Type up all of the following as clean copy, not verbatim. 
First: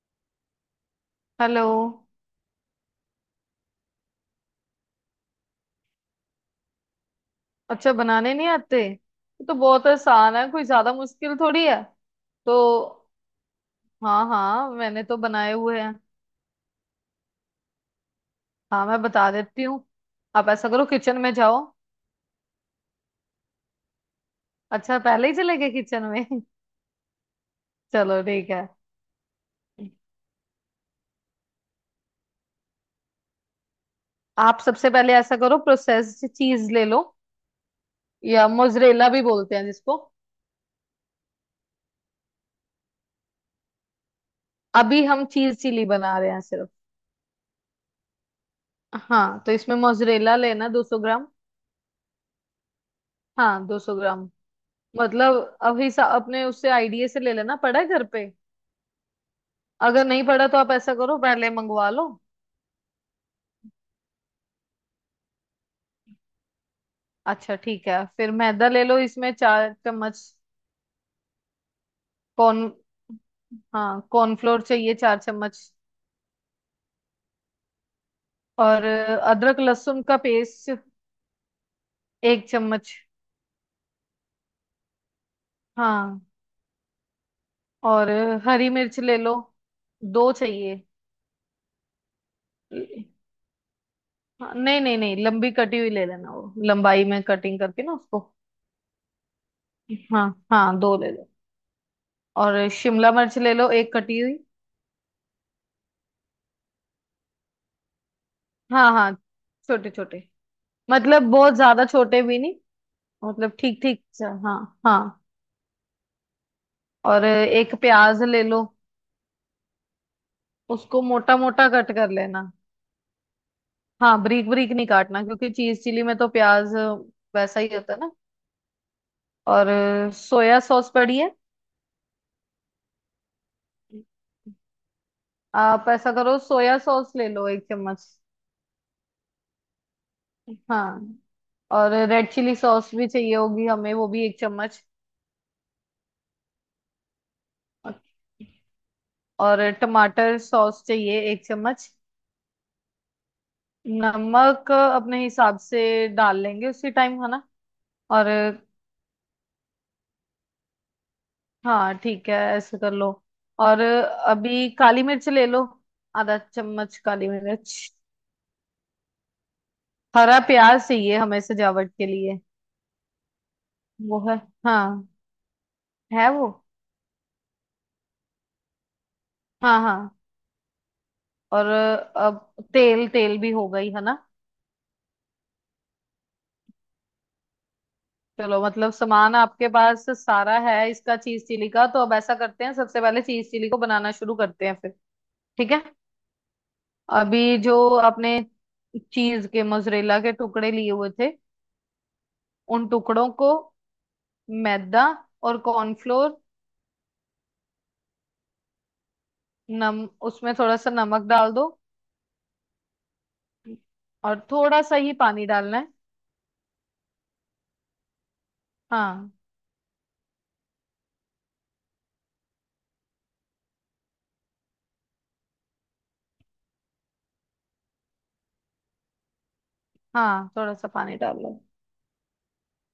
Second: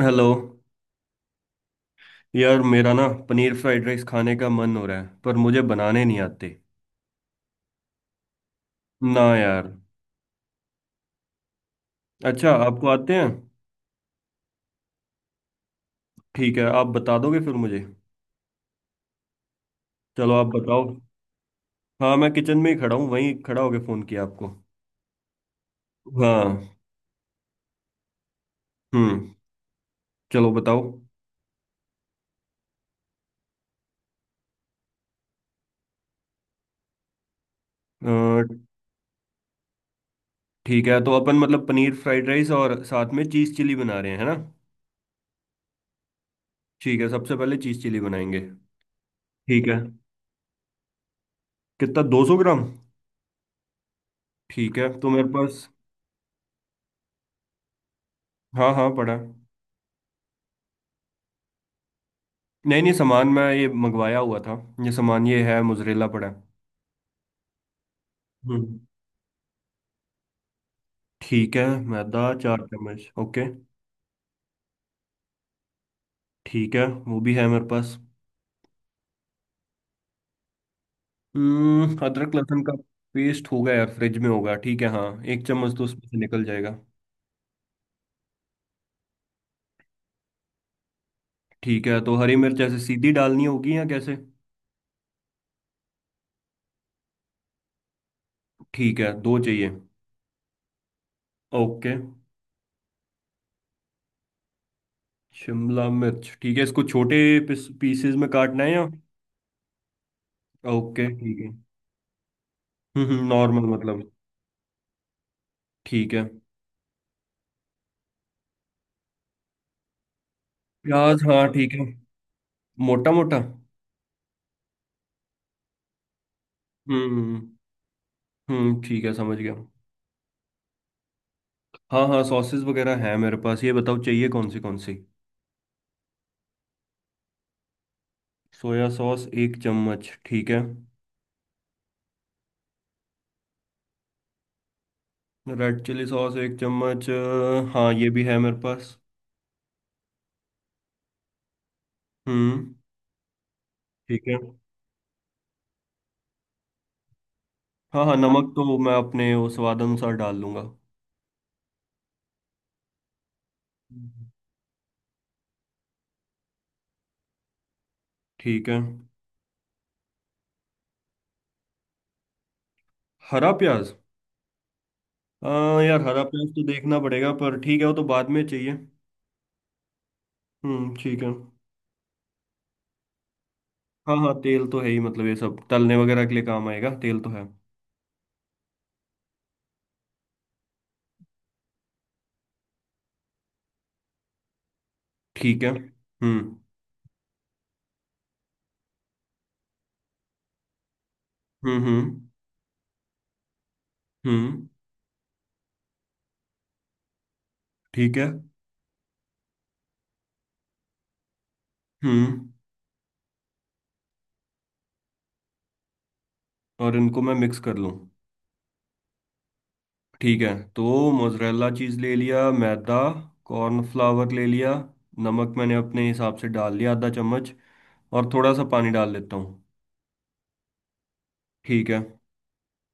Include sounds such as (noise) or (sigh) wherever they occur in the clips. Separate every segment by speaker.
Speaker 1: Hello.
Speaker 2: Hello.
Speaker 1: यार, मेरा ना पनीर फ्राइड राइस खाने का मन हो रहा है, पर मुझे बनाने नहीं आते।
Speaker 2: अच्छा बनाने नहीं आते?
Speaker 1: ना
Speaker 2: ये तो
Speaker 1: यार।
Speaker 2: बहुत आसान है, कोई ज्यादा मुश्किल थोड़ी है।
Speaker 1: अच्छा,
Speaker 2: तो
Speaker 1: आपको आते हैं?
Speaker 2: हाँ हाँ, मैंने तो बनाए हुए हैं।
Speaker 1: ठीक है, आप बता दोगे फिर मुझे।
Speaker 2: हाँ मैं बता देती हूँ।
Speaker 1: चलो, आप
Speaker 2: आप ऐसा
Speaker 1: बताओ।
Speaker 2: करो, किचन में जाओ।
Speaker 1: हाँ, मैं किचन में ही खड़ा हूँ, वहीं खड़ा होके फ़ोन किया आपको।
Speaker 2: अच्छा पहले ही चले गए किचन में
Speaker 1: हाँ।
Speaker 2: (laughs) चलो ठीक है।
Speaker 1: हम्म। चलो, बताओ।
Speaker 2: आप सबसे पहले ऐसा करो, प्रोसेस्ड चीज ले लो
Speaker 1: अ,
Speaker 2: या मोजरेला भी बोलते हैं जिसको।
Speaker 1: ठीक है, तो अपन मतलब पनीर फ्राइड राइस और साथ में चीज़ चिली बना रहे हैं, है ना?
Speaker 2: अभी हम चीज चिली बना रहे हैं सिर्फ।
Speaker 1: ठीक है, सबसे पहले चीज़ चिली बनाएंगे।
Speaker 2: हाँ तो
Speaker 1: ठीक
Speaker 2: इसमें
Speaker 1: है,
Speaker 2: मोजरेला लेना 200 ग्राम।
Speaker 1: कितना, 200 ग्राम?
Speaker 2: हाँ 200 ग्राम।
Speaker 1: ठीक है तो मेरे
Speaker 2: मतलब
Speaker 1: पास।
Speaker 2: अब हिसाब अपने उससे आईडीए से ले लेना पड़ा है घर पे।
Speaker 1: हाँ हाँ, पड़ा है।
Speaker 2: अगर नहीं पड़ा तो आप ऐसा करो, पहले मंगवा लो।
Speaker 1: नहीं नहीं, सामान मैं ये मंगवाया हुआ था। ये सामान ये है, मोजरेला पड़ा है।
Speaker 2: अच्छा ठीक है, फिर मैदा
Speaker 1: हम्म,
Speaker 2: ले लो इसमें 4 चम्मच।
Speaker 1: ठीक है। मैदा चार
Speaker 2: कॉर्न
Speaker 1: चम्मच ओके।
Speaker 2: हाँ कॉर्नफ्लोर चाहिए 4 चम्मच।
Speaker 1: ठीक है, वो भी है मेरे पास।
Speaker 2: और अदरक लहसुन का पेस्ट
Speaker 1: हम्म, अदरक
Speaker 2: एक
Speaker 1: लहसुन का
Speaker 2: चम्मच
Speaker 1: पेस्ट होगा यार, फ्रिज में होगा, ठीक है, हाँ। एक चम्मच तो उसमें से
Speaker 2: हाँ।
Speaker 1: निकल जाएगा।
Speaker 2: और हरी मिर्च ले लो, दो चाहिए।
Speaker 1: ठीक है, तो हरी मिर्च ऐसे
Speaker 2: ल-
Speaker 1: सीधी डालनी होगी या कैसे?
Speaker 2: हाँ, नहीं नहीं नहीं लंबी कटी हुई ले लेना, वो लंबाई में कटिंग करके ना उसको।
Speaker 1: ठीक है, दो चाहिए।
Speaker 2: हाँ हाँ दो ले लो।
Speaker 1: ओके।
Speaker 2: और शिमला मिर्च ले लो एक कटी हुई।
Speaker 1: शिमला मिर्च ठीक है, इसको छोटे पीसेस में काटना है या?
Speaker 2: हाँ हाँ छोटे छोटे।
Speaker 1: ओके
Speaker 2: मतलब
Speaker 1: ठीक है।
Speaker 2: बहुत ज्यादा छोटे भी नहीं। मतलब
Speaker 1: नॉर्मल
Speaker 2: ठीक
Speaker 1: मतलब।
Speaker 2: ठीक सा, हाँ हाँ।
Speaker 1: ठीक है।
Speaker 2: और एक प्याज ले लो, उसको
Speaker 1: प्याज,
Speaker 2: मोटा
Speaker 1: हाँ
Speaker 2: मोटा
Speaker 1: ठीक है।
Speaker 2: कट कर लेना।
Speaker 1: मोटा मोटा।
Speaker 2: हाँ बारीक बारीक नहीं काटना क्योंकि चीज चिली में तो प्याज
Speaker 1: हम्म
Speaker 2: वैसा ही होता है ना।
Speaker 1: हम्म, ठीक है, समझ गया।
Speaker 2: और सोया सॉस पड़ी है।
Speaker 1: हाँ हाँ, सॉसेस वगैरह हैं मेरे पास, ये बताओ चाहिए कौन सी कौन सी?
Speaker 2: आप ऐसा करो, सोया सॉस ले लो 1 चम्मच।
Speaker 1: सोया सॉस एक चम्मच, ठीक है।
Speaker 2: हाँ। और रेड चिली सॉस भी चाहिए होगी हमें, वो भी 1 चम्मच।
Speaker 1: रेड चिली सॉस एक चम्मच, हाँ ये भी है मेरे पास।
Speaker 2: और टमाटर सॉस चाहिए 1 चम्मच।
Speaker 1: हम्म, ठीक है।
Speaker 2: नमक अपने हिसाब से डाल लेंगे उसी टाइम, है ना।
Speaker 1: हाँ हाँ,
Speaker 2: और
Speaker 1: नमक तो मैं अपने वो स्वाद अनुसार डाल लूंगा।
Speaker 2: हाँ ठीक है, ऐसे कर लो। और
Speaker 1: हम्म।
Speaker 2: अभी काली मिर्च ले लो, आधा चम्मच काली मिर्च।
Speaker 1: ठीक है।
Speaker 2: हरा प्याज चाहिए हमें सजावट के लिए।
Speaker 1: हरा प्याज।
Speaker 2: वो है। हाँ
Speaker 1: हाँ यार, हरा
Speaker 2: है वो,
Speaker 1: प्याज तो देखना पड़ेगा, पर ठीक है, वो तो बाद में चाहिए।
Speaker 2: हाँ हाँ।
Speaker 1: हम्म, ठीक है।
Speaker 2: और अब तेल तेल भी हो गई है
Speaker 1: हाँ
Speaker 2: ना।
Speaker 1: हाँ, तेल तो है ही, मतलब ये सब तलने वगैरह के लिए काम आएगा, तेल तो है।
Speaker 2: चलो, मतलब सामान आपके पास सारा है इसका चीज चिली का, तो अब ऐसा करते हैं सबसे पहले चीज चिली को बनाना शुरू करते हैं फिर।
Speaker 1: ठीक है।
Speaker 2: ठीक है। अभी जो आपने चीज के मोजरेला के टुकड़े लिए हुए थे,
Speaker 1: हम्म हम्म
Speaker 2: उन टुकड़ों को
Speaker 1: हम्म।
Speaker 2: मैदा और कॉर्नफ्लोर,
Speaker 1: ठीक है।
Speaker 2: नम उसमें थोड़ा सा नमक डाल दो।
Speaker 1: हम्म।
Speaker 2: और थोड़ा सा ही पानी डालना है।
Speaker 1: और इनको मैं मिक्स कर लूँ?
Speaker 2: हाँ
Speaker 1: ठीक है। तो मोजरेला चीज़ ले लिया, मैदा कॉर्नफ्लावर ले लिया, नमक मैंने अपने हिसाब से डाल लिया आधा चम्मच, और थोड़ा सा पानी डाल लेता हूँ।
Speaker 2: हाँ थोड़ा सा पानी डाल लो।
Speaker 1: ठीक है।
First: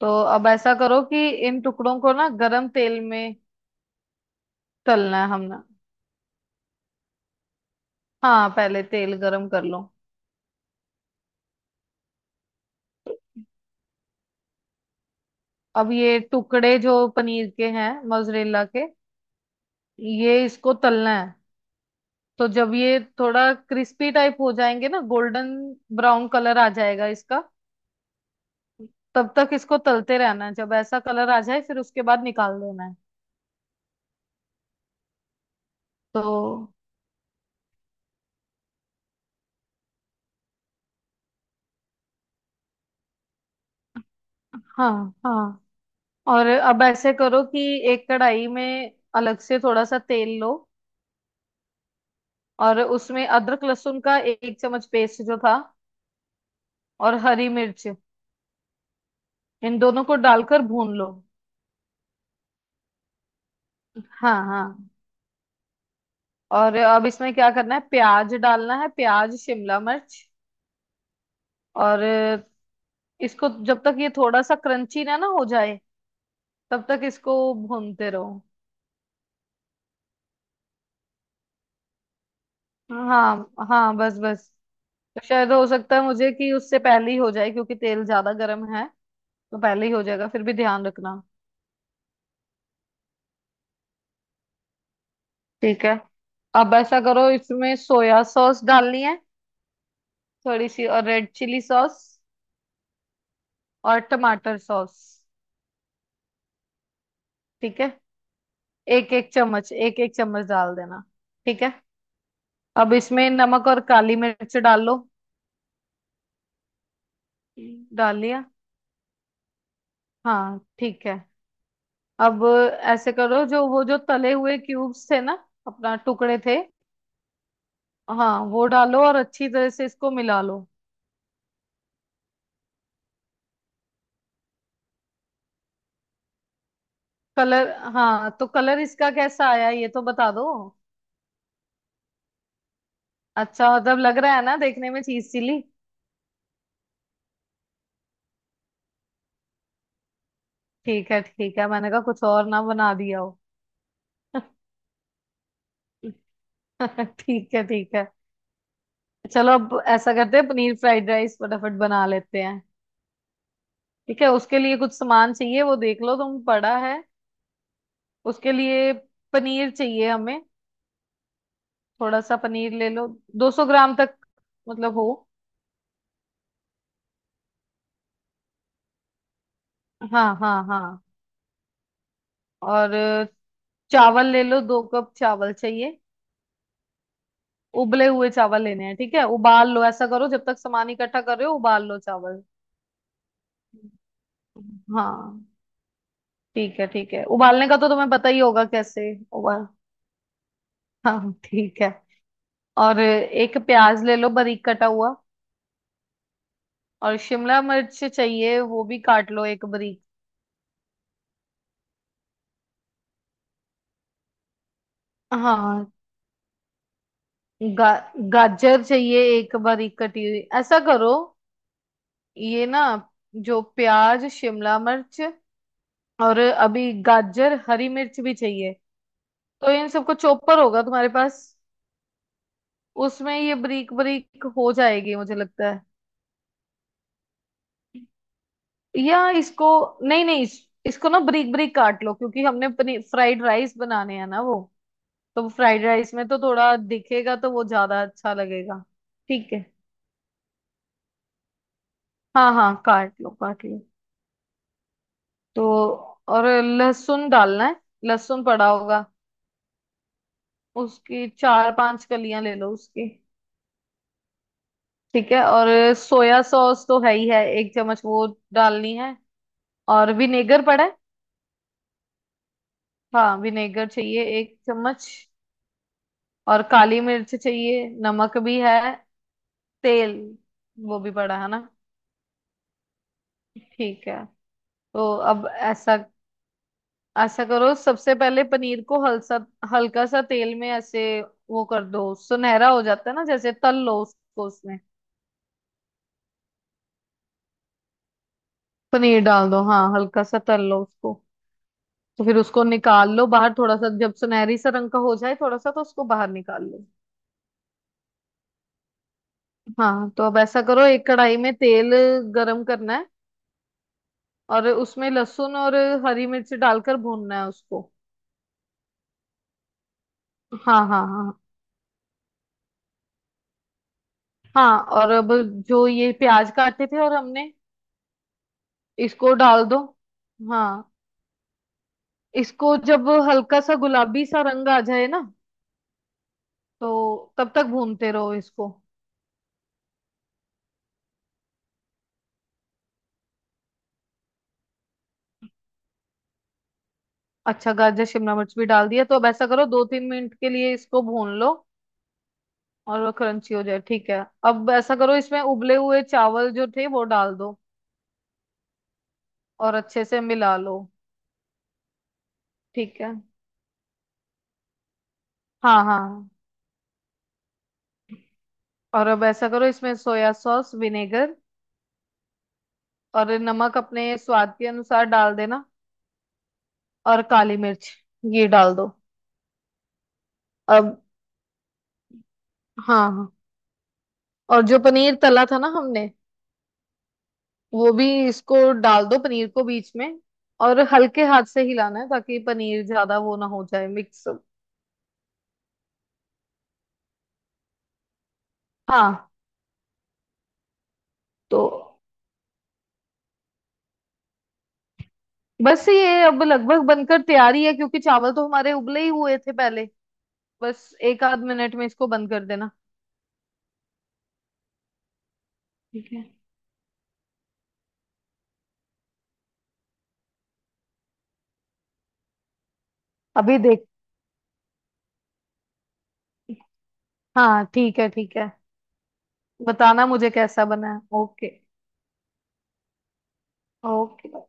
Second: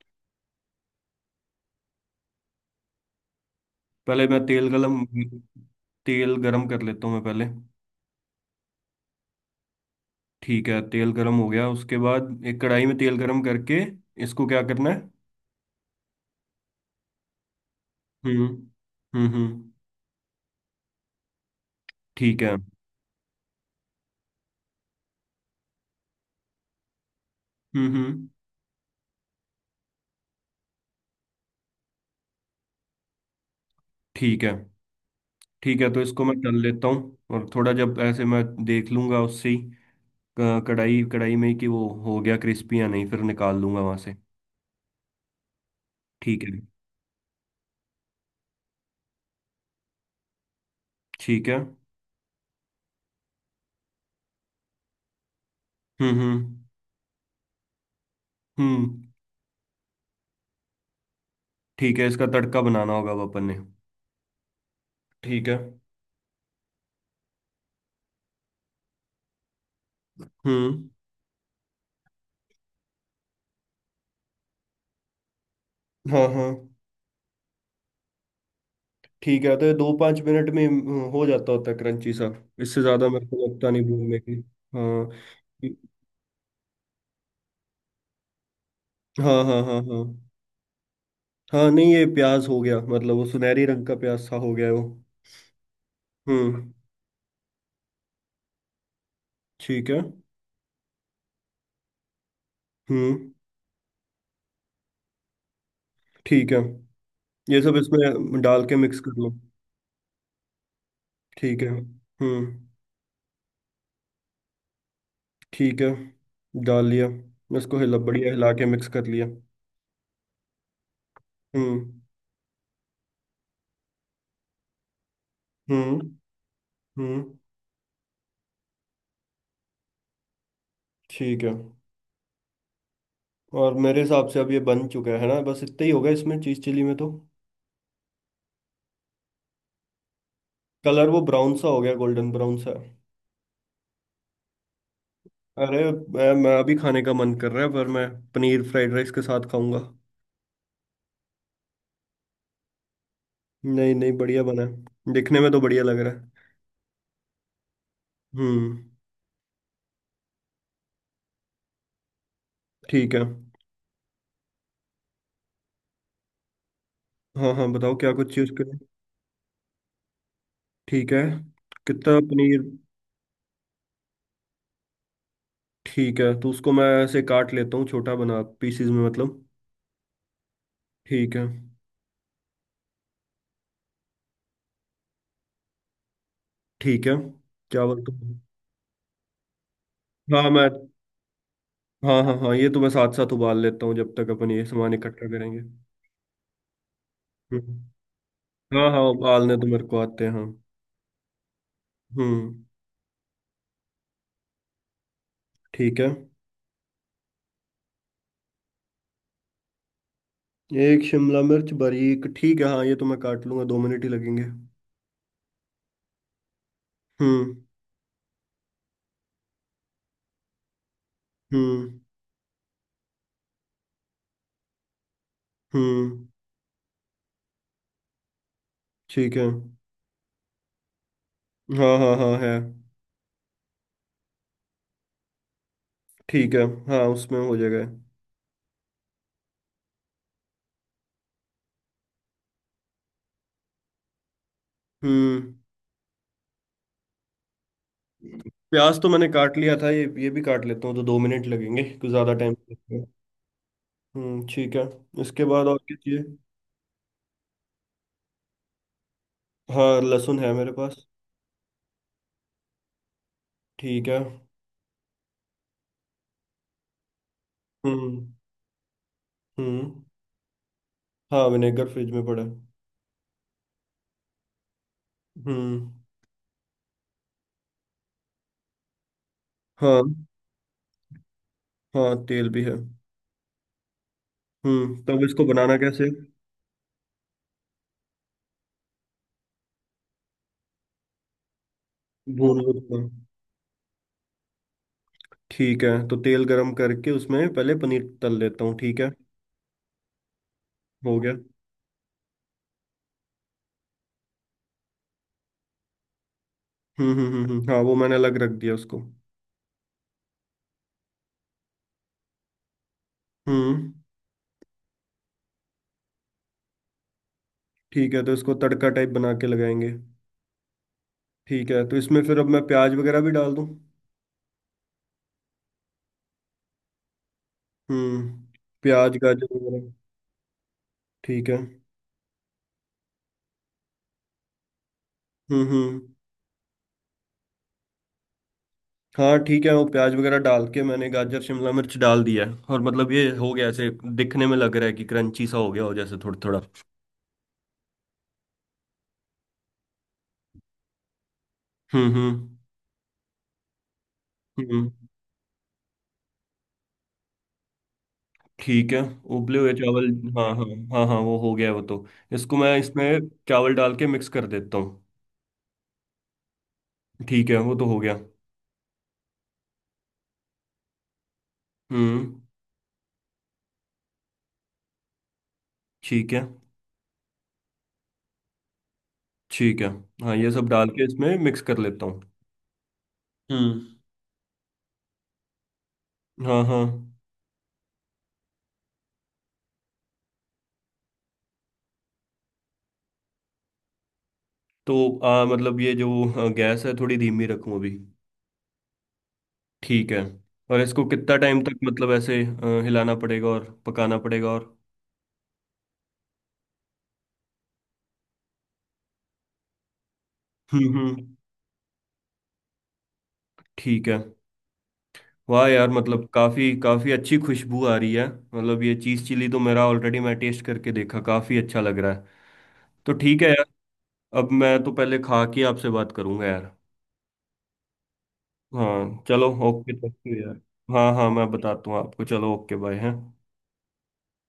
Speaker 2: तो अब ऐसा करो कि इन टुकड़ों को ना गरम तेल में
Speaker 1: पहले मैं तेल गलम
Speaker 2: तलना है हमने।
Speaker 1: तेल गरम कर लेता हूँ मैं पहले।
Speaker 2: हाँ पहले तेल गरम कर लो।
Speaker 1: ठीक है, तेल गरम हो गया, उसके बाद एक कढ़ाई में तेल गरम करके इसको क्या करना है?
Speaker 2: अब ये टुकड़े जो पनीर के हैं
Speaker 1: हम्म
Speaker 2: मोजरेला के,
Speaker 1: हम्म।
Speaker 2: ये इसको तलना है।
Speaker 1: ठीक
Speaker 2: तो
Speaker 1: है।
Speaker 2: जब ये थोड़ा क्रिस्पी टाइप हो जाएंगे ना, गोल्डन ब्राउन कलर आ जाएगा इसका,
Speaker 1: हम्म।
Speaker 2: तब तक इसको तलते रहना है, जब ऐसा कलर आ जाए फिर उसके बाद निकाल देना है।
Speaker 1: ठीक है। ठीक है, तो इसको
Speaker 2: तो
Speaker 1: मैं कर लेता हूँ और थोड़ा जब ऐसे मैं देख लूंगा उससे ही क- कढ़ाई कढ़ाई में ही कि वो हो गया क्रिस्पी या नहीं, फिर निकाल लूंगा वहां से।
Speaker 2: हाँ हाँ।
Speaker 1: ठीक
Speaker 2: और
Speaker 1: है।
Speaker 2: अब ऐसे करो कि एक कढ़ाई में अलग से थोड़ा सा तेल लो।
Speaker 1: ठीक है।
Speaker 2: और उसमें अदरक लहसुन का एक चम्मच पेस्ट जो था,
Speaker 1: हम्म हम्म
Speaker 2: और हरी मिर्च,
Speaker 1: हम्म।
Speaker 2: इन दोनों को डालकर भून लो।
Speaker 1: ठीक है, इसका तड़का बनाना होगा अब अपन ने।
Speaker 2: हाँ हाँ।
Speaker 1: ठीक है।
Speaker 2: और अब इसमें क्या करना है, प्याज डालना है, प्याज शिमला मिर्च,
Speaker 1: हम्म।
Speaker 2: और इसको जब तक ये थोड़ा सा क्रंची ना ना हो जाए,
Speaker 1: हाँ हाँ।
Speaker 2: तब तक इसको भूनते रहो।
Speaker 1: ठीक है, तो ये दो पाँच मिनट में हो जाता होता है क्रंची सा, इससे ज़्यादा मेरे को
Speaker 2: हाँ
Speaker 1: लगता नहीं
Speaker 2: हाँ
Speaker 1: भूनने
Speaker 2: बस
Speaker 1: की।
Speaker 2: बस।
Speaker 1: हाँ
Speaker 2: तो शायद हो सकता है मुझे कि उससे पहले ही हो जाए क्योंकि तेल ज्यादा गर्म है,
Speaker 1: हाँ
Speaker 2: तो
Speaker 1: हाँ हाँ।
Speaker 2: पहले ही हो
Speaker 1: हाँ
Speaker 2: जाएगा, फिर भी ध्यान रखना।
Speaker 1: हाँ, नहीं ये प्याज हो गया, मतलब वो सुनहरी रंग का प्याज सा हो गया है वो।
Speaker 2: ठीक है।
Speaker 1: हम्म,
Speaker 2: अब ऐसा करो, इसमें सोया सॉस डालनी है
Speaker 1: ठीक है।
Speaker 2: थोड़ी सी, और रेड चिली सॉस
Speaker 1: हम्म।
Speaker 2: और टमाटर सॉस।
Speaker 1: ठीक है। ये सब
Speaker 2: ठीक है।
Speaker 1: इसमें डाल के मिक्स कर लो।
Speaker 2: एक एक चम्मच डाल देना।
Speaker 1: ठीक
Speaker 2: ठीक
Speaker 1: है।
Speaker 2: है।
Speaker 1: हम्म।
Speaker 2: अब इसमें नमक और काली मिर्च डाल लो।
Speaker 1: ठीक है, डाल लिया, इसको हिला,
Speaker 2: डाल
Speaker 1: बढ़िया
Speaker 2: लिया।
Speaker 1: हिला के मिक्स कर लिया।
Speaker 2: हाँ ठीक है।
Speaker 1: हम्म
Speaker 2: अब ऐसे करो, जो वो जो तले हुए क्यूब्स थे ना, अपना
Speaker 1: हम्म
Speaker 2: टुकड़े थे,
Speaker 1: हम्म।
Speaker 2: हाँ वो डालो और अच्छी तरह से इसको मिला लो।
Speaker 1: ठीक है, और मेरे हिसाब से अब ये बन चुका है ना, बस इतना ही होगा इसमें, चीज़ चिली में तो।
Speaker 2: कलर हाँ तो कलर इसका कैसा आया, ये तो बता दो।
Speaker 1: कलर वो ब्राउन सा हो गया, गोल्डन ब्राउन सा।
Speaker 2: अच्छा मतलब लग रहा है ना देखने में चीज चिली।
Speaker 1: अरे मैं अभी खाने का मन कर रहा है पर मैं पनीर फ्राइड राइस के साथ खाऊंगा।
Speaker 2: ठीक है ठीक है, मैंने कहा कुछ और ना बना दिया हो
Speaker 1: नहीं नहीं,
Speaker 2: (laughs)
Speaker 1: बढ़िया बना है, दिखने में तो बढ़िया लग रहा है।
Speaker 2: ठीक है ठीक है।
Speaker 1: हम्म।
Speaker 2: चलो, अब ऐसा करते हैं पनीर फ्राइड राइस फटाफट बना लेते हैं।
Speaker 1: ठीक है।
Speaker 2: ठीक है, उसके लिए कुछ सामान चाहिए, वो देख लो तुम पड़ा है।
Speaker 1: हाँ हाँ, बताओ क्या कुछ चीज़
Speaker 2: उसके
Speaker 1: करें।
Speaker 2: लिए पनीर चाहिए हमें।
Speaker 1: ठीक है, कितना
Speaker 2: थोड़ा सा
Speaker 1: पनीर?
Speaker 2: पनीर ले लो, 200 ग्राम तक मतलब हो।
Speaker 1: ठीक है, तो उसको मैं ऐसे काट लेता हूँ छोटा बना पीसीज में मतलब।
Speaker 2: हाँ हाँ हाँ।
Speaker 1: ठीक है।
Speaker 2: और चावल ले लो, 2 कप चावल चाहिए,
Speaker 1: ठीक है, चावल
Speaker 2: उबले
Speaker 1: तो
Speaker 2: हुए चावल लेने हैं। ठीक है उबाल लो, ऐसा करो जब
Speaker 1: हाँ
Speaker 2: तक
Speaker 1: मैं,
Speaker 2: सामान इकट्ठा कर रहे हो उबाल लो
Speaker 1: हाँ हाँ
Speaker 2: चावल।
Speaker 1: हाँ, ये तो मैं साथ साथ उबाल लेता हूँ जब तक अपन ये सामान इकट्ठा
Speaker 2: हाँ
Speaker 1: करेंगे।
Speaker 2: ठीक है ठीक है, उबालने का तो
Speaker 1: हम्म।
Speaker 2: तुम्हें पता ही होगा
Speaker 1: हाँ हाँ,
Speaker 2: कैसे।
Speaker 1: उबालने तो
Speaker 2: उबाल
Speaker 1: मेरे को आते हैं, हाँ।
Speaker 2: हाँ ठीक है।
Speaker 1: हम्म,
Speaker 2: और एक प्याज ले लो बारीक कटा हुआ।
Speaker 1: ठीक है।
Speaker 2: और शिमला मिर्च चाहिए, वो भी काट लो एक बारीक।
Speaker 1: एक शिमला मिर्च बारीक ठीक है, हाँ ये तो मैं काट लूंगा, 2 मिनट ही लगेंगे।
Speaker 2: हाँ।
Speaker 1: हम्म
Speaker 2: गा, गाजर चाहिए एक बारीक कटी हुई, ऐसा करो
Speaker 1: हम्म
Speaker 2: ये ना, जो प्याज शिमला मिर्च
Speaker 1: हम्म।
Speaker 2: और अभी गाजर हरी मिर्च भी चाहिए,
Speaker 1: ठीक है।
Speaker 2: तो इन सबको चॉपर होगा तुम्हारे पास।
Speaker 1: हाँ हाँ हाँ, है।
Speaker 2: उसमें ये बारीक बारीक हो जाएगी, मुझे लगता है।
Speaker 1: ठीक है। हाँ, उसमें हो जाएगा।
Speaker 2: या इसको, नहीं नहीं, इसको ना बारीक बारीक काट लो, क्योंकि हमने फ्राइड राइस बनाने हैं ना वो। तो
Speaker 1: हम्म।
Speaker 2: फ्राइड राइस में तो थोड़ा दिखेगा, तो वो ज्यादा अच्छा लगेगा।
Speaker 1: प्याज तो मैंने
Speaker 2: ठीक
Speaker 1: काट
Speaker 2: है,
Speaker 1: लिया था, ये भी काट लेता हूँ, तो 2 मिनट लगेंगे, कुछ ज़्यादा टाइम
Speaker 2: हाँ हाँ
Speaker 1: नहीं लगेगा।
Speaker 2: काट लो काट लो।
Speaker 1: हम्म, ठीक है। इसके
Speaker 2: तो
Speaker 1: बाद और क्या चाहिए?
Speaker 2: और लहसुन डालना है, लहसुन पड़ा होगा।
Speaker 1: हाँ, लहसुन है मेरे पास।
Speaker 2: उसकी 4-5 कलियां ले लो उसकी।
Speaker 1: ठीक है।
Speaker 2: ठीक है। और सोया सॉस तो है ही है, एक चम्मच
Speaker 1: हम्म
Speaker 2: वो डालनी है।
Speaker 1: हम्म।
Speaker 2: और विनेगर पड़ा है।
Speaker 1: हाँ, विनेगर फ्रिज में पड़ा है।
Speaker 2: हाँ विनेगर चाहिए 1 चम्मच।
Speaker 1: हम्म।
Speaker 2: और काली मिर्च चाहिए, नमक भी है,
Speaker 1: हाँ
Speaker 2: तेल वो भी पड़ा है ना।
Speaker 1: हाँ, तेल भी है।
Speaker 2: ठीक है।
Speaker 1: हम्म,
Speaker 2: तो
Speaker 1: तब इसको
Speaker 2: अब
Speaker 1: बनाना
Speaker 2: ऐसा
Speaker 1: कैसे?
Speaker 2: ऐसा करो, सबसे पहले पनीर को हल्सा हल्का सा तेल में ऐसे वो कर दो,
Speaker 1: भून
Speaker 2: सुनहरा
Speaker 1: लो
Speaker 2: हो
Speaker 1: थोड़ा।
Speaker 2: जाता है ना जैसे, तल लो उसको उसमें।
Speaker 1: ठीक है, तो तेल गरम करके उसमें पहले पनीर तल लेता हूँ, ठीक है।
Speaker 2: पनीर डाल दो, हाँ हल्का सा तल लो
Speaker 1: हो
Speaker 2: उसको।
Speaker 1: गया।
Speaker 2: तो फिर उसको निकाल लो बाहर, थोड़ा सा जब सुनहरी सा रंग का हो जाए थोड़ा सा, तो उसको बाहर निकाल लो।
Speaker 1: हाँ वो मैंने अलग रख दिया उसको।
Speaker 2: हाँ। तो अब ऐसा करो, एक कढ़ाई में तेल गरम करना है।
Speaker 1: हम्म।
Speaker 2: और उसमें लहसुन और हरी मिर्च डालकर भूनना है उसको।
Speaker 1: ठीक है, तो इसको तड़का टाइप बना के लगाएंगे।
Speaker 2: हाँ हाँ हाँ
Speaker 1: ठीक है, तो इसमें फिर अब मैं प्याज वगैरह भी डाल दूं?
Speaker 2: हाँ। और अब जो ये प्याज काटे थे और हमने,
Speaker 1: हम्म, प्याज
Speaker 2: इसको
Speaker 1: गाजर
Speaker 2: डाल दो।
Speaker 1: वगैरह।
Speaker 2: हाँ
Speaker 1: ठीक है।
Speaker 2: इसको जब हल्का सा गुलाबी सा रंग आ जाए ना,
Speaker 1: हम्म।
Speaker 2: तो तब तक भूनते रहो इसको।
Speaker 1: हाँ ठीक है, वो प्याज वगैरह डाल के मैंने गाजर शिमला मिर्च डाल दिया है, और मतलब ये हो गया ऐसे, दिखने में लग रहा है कि क्रंची सा हो गया हो जैसे, थोड़ा थोड़ा।
Speaker 2: अच्छा गाजर शिमला मिर्च भी डाल दिया, तो अब ऐसा करो 2-3 मिनट के लिए इसको भून लो
Speaker 1: हम्म हम्म
Speaker 2: और वो क्रंची हो जाए। ठीक है। अब
Speaker 1: हम्म।
Speaker 2: ऐसा करो, इसमें उबले हुए चावल जो थे वो डाल दो
Speaker 1: ठीक है, उबले हुए
Speaker 2: और अच्छे
Speaker 1: चावल।
Speaker 2: से
Speaker 1: हाँ
Speaker 2: मिला
Speaker 1: हाँ
Speaker 2: लो।
Speaker 1: हाँ हाँ, वो हो गया वो तो, इसको मैं
Speaker 2: ठीक है
Speaker 1: इसमें चावल डाल के मिक्स कर देता हूँ।
Speaker 2: हाँ हाँ।
Speaker 1: ठीक है, वो तो हो गया।
Speaker 2: और अब ऐसा करो, इसमें सोया सॉस विनेगर
Speaker 1: हम्म।
Speaker 2: और नमक अपने स्वाद के अनुसार डाल देना।
Speaker 1: ठीक है।
Speaker 2: और काली मिर्च ये डाल दो।
Speaker 1: ठीक है, हाँ ये सब डाल
Speaker 2: अब
Speaker 1: के इसमें मिक्स कर लेता हूँ।
Speaker 2: हाँ हाँ।
Speaker 1: हम्म।
Speaker 2: और जो पनीर तला था ना हमने,
Speaker 1: हाँ हाँ।
Speaker 2: वो भी इसको डाल दो पनीर को बीच में। और हल्के हाथ से हिलाना है, ताकि पनीर ज्यादा वो ना हो जाए मिक्स।
Speaker 1: तो मतलब ये जो गैस है, थोड़ी धीमी रखूं अभी?
Speaker 2: हाँ।
Speaker 1: ठीक है। और इसको कितना
Speaker 2: तो
Speaker 1: टाइम तक मतलब ऐसे हिलाना पड़ेगा और पकाना पड़ेगा? और
Speaker 2: बस ये अब लगभग बनकर तैयारी है, क्योंकि चावल तो हमारे उबले ही हुए थे पहले। बस
Speaker 1: हम्म,
Speaker 2: एक आध मिनट में इसको बंद कर देना।
Speaker 1: ठीक है। वाह यार,
Speaker 2: ठीक है।
Speaker 1: मतलब काफ़ी काफ़ी अच्छी खुशबू आ रही है, मतलब ये चीज़ चिली तो, मेरा ऑलरेडी मैं टेस्ट करके देखा, काफ़ी अच्छा लग रहा है। तो ठीक है
Speaker 2: अभी
Speaker 1: यार,
Speaker 2: देख
Speaker 1: अब मैं तो पहले खा के आपसे बात करूंगा यार।
Speaker 2: हाँ ठीक है ठीक है,
Speaker 1: हाँ चलो, ओके,
Speaker 2: बताना
Speaker 1: थैंक
Speaker 2: मुझे
Speaker 1: यू यार।
Speaker 2: कैसा बना है,
Speaker 1: हाँ हाँ,
Speaker 2: ओके।
Speaker 1: मैं बताता हूँ आपको, चलो, ओके बाय, हैं।
Speaker 2: ओके।